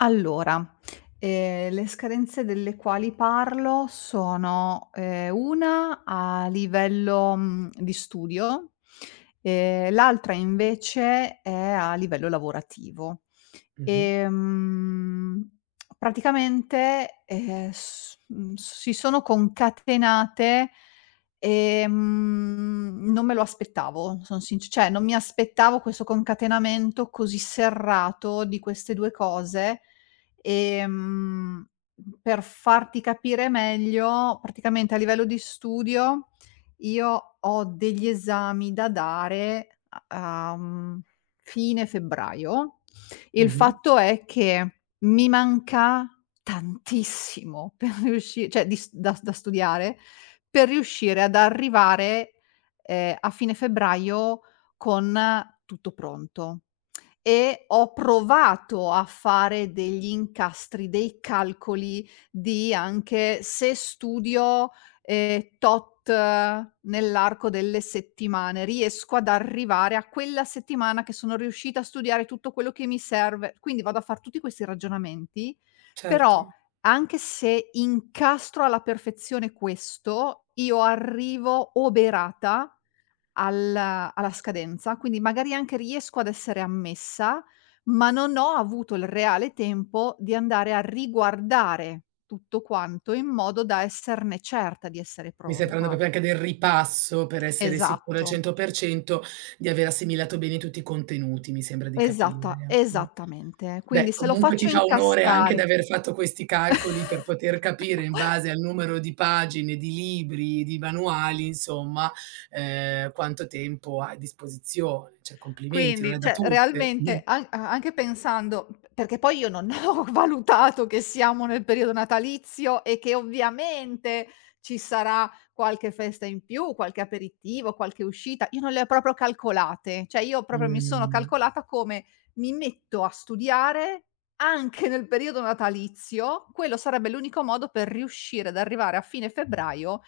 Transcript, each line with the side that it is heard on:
left: Allora, ehm, le scadenze delle quali parlo sono, ehm, una a livello, uhm, di studio e l'altra invece è a livello lavorativo.
right: Mh-mh.
left: Ehm, praticamente, ehm, s mhmm, s si sono concatenate, ehm, non me lo aspettavo, son sinc cioè non mi aspettavo questo concatenamento così serrato di queste 2 cose. Ehm, per farti capire meglio, praticamente a livello di studio io ho degli esami da dare a a, mhmm, fine febbraio. Il
right: Mh-mh.
left: fatto è che mi manca tantissimo per riusci cioè, dis da da studiare, per riuscire ad arrivare, ehm, a fine febbraio con tutto pronto. E ho provato a fare degli incastri, dei calcoli di anche se studio, ehm, tot nell'arco delle settimane, riesco ad arrivare a quella settimana che sono riuscita a studiare tutto quello che mi serve. Quindi vado a far tutti questi ragionamenti, però
right: Certo.
left: anche se incastro alla perfezione questo, io arrivo oberata al alla scadenza, quindi magari anche riesco ad essere ammessa, ma non ho avuto il reale tempo di andare a riguardare tutto quanto in modo da esserne certa, di essere
right: Mi stai parlando
left: pronta.
right: proprio anche del ripasso per essere essere sicura al
left: Esatto.
right: 100% di aver assimilato bene tutti i contenuti, mi sembra di
left: Esatta
right: capire, mh.
left: esattamente.
right: Beh,
left: Quindi se lo
right: comunque ti
left: faccio
right: fa onore anche di
left: incastrare
right: aver fatto questi calcoli per poter capire in base al numero di pagine, di libri, di manuali, insomma, ehm, quanto tempo hai a disposizione. Cioè, complimenti, non
left: Quindi,
right: è da
left: cioè,
right: tutte. Mh.
left: realmente, a anche pensando, uhm, perché poi io non ho valutato che siamo nel periodo natalizio e che ovviamente ci sarà qualche festa in più, qualche aperitivo, qualche uscita, io non le ho proprio calcolate. Cioè, io proprio mi sono
right: Mh.
left: calcolata come: "Mi metto a studiare anche nel periodo natalizio", quello sarebbe l'unico modo per riuscire ad arrivare a fine febbraio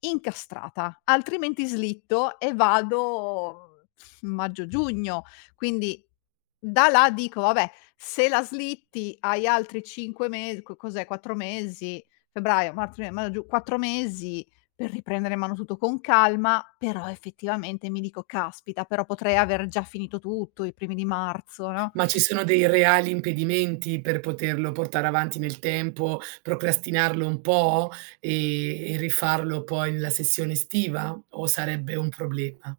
left: incastrata. Altrimenti slitto e vado, mhmm, f maggio, giugno. Quindi da là dico: "Vabbè, se la slitti hai altri 5 mes co cos'è? 4 mesi, febbraio, marzo, aprile, maggio, giu 4 mesi per riprendere in mano tutto con calma", però effettivamente mi dico: "Caspita, però potrei aver già finito tutto i primi di marzo, no?"
right: Ma ci sono dei reali impedimenti per poterlo portare avanti nel tempo, procrastinarlo un po' e e rifarlo poi nella sessione estiva o sarebbe un problema?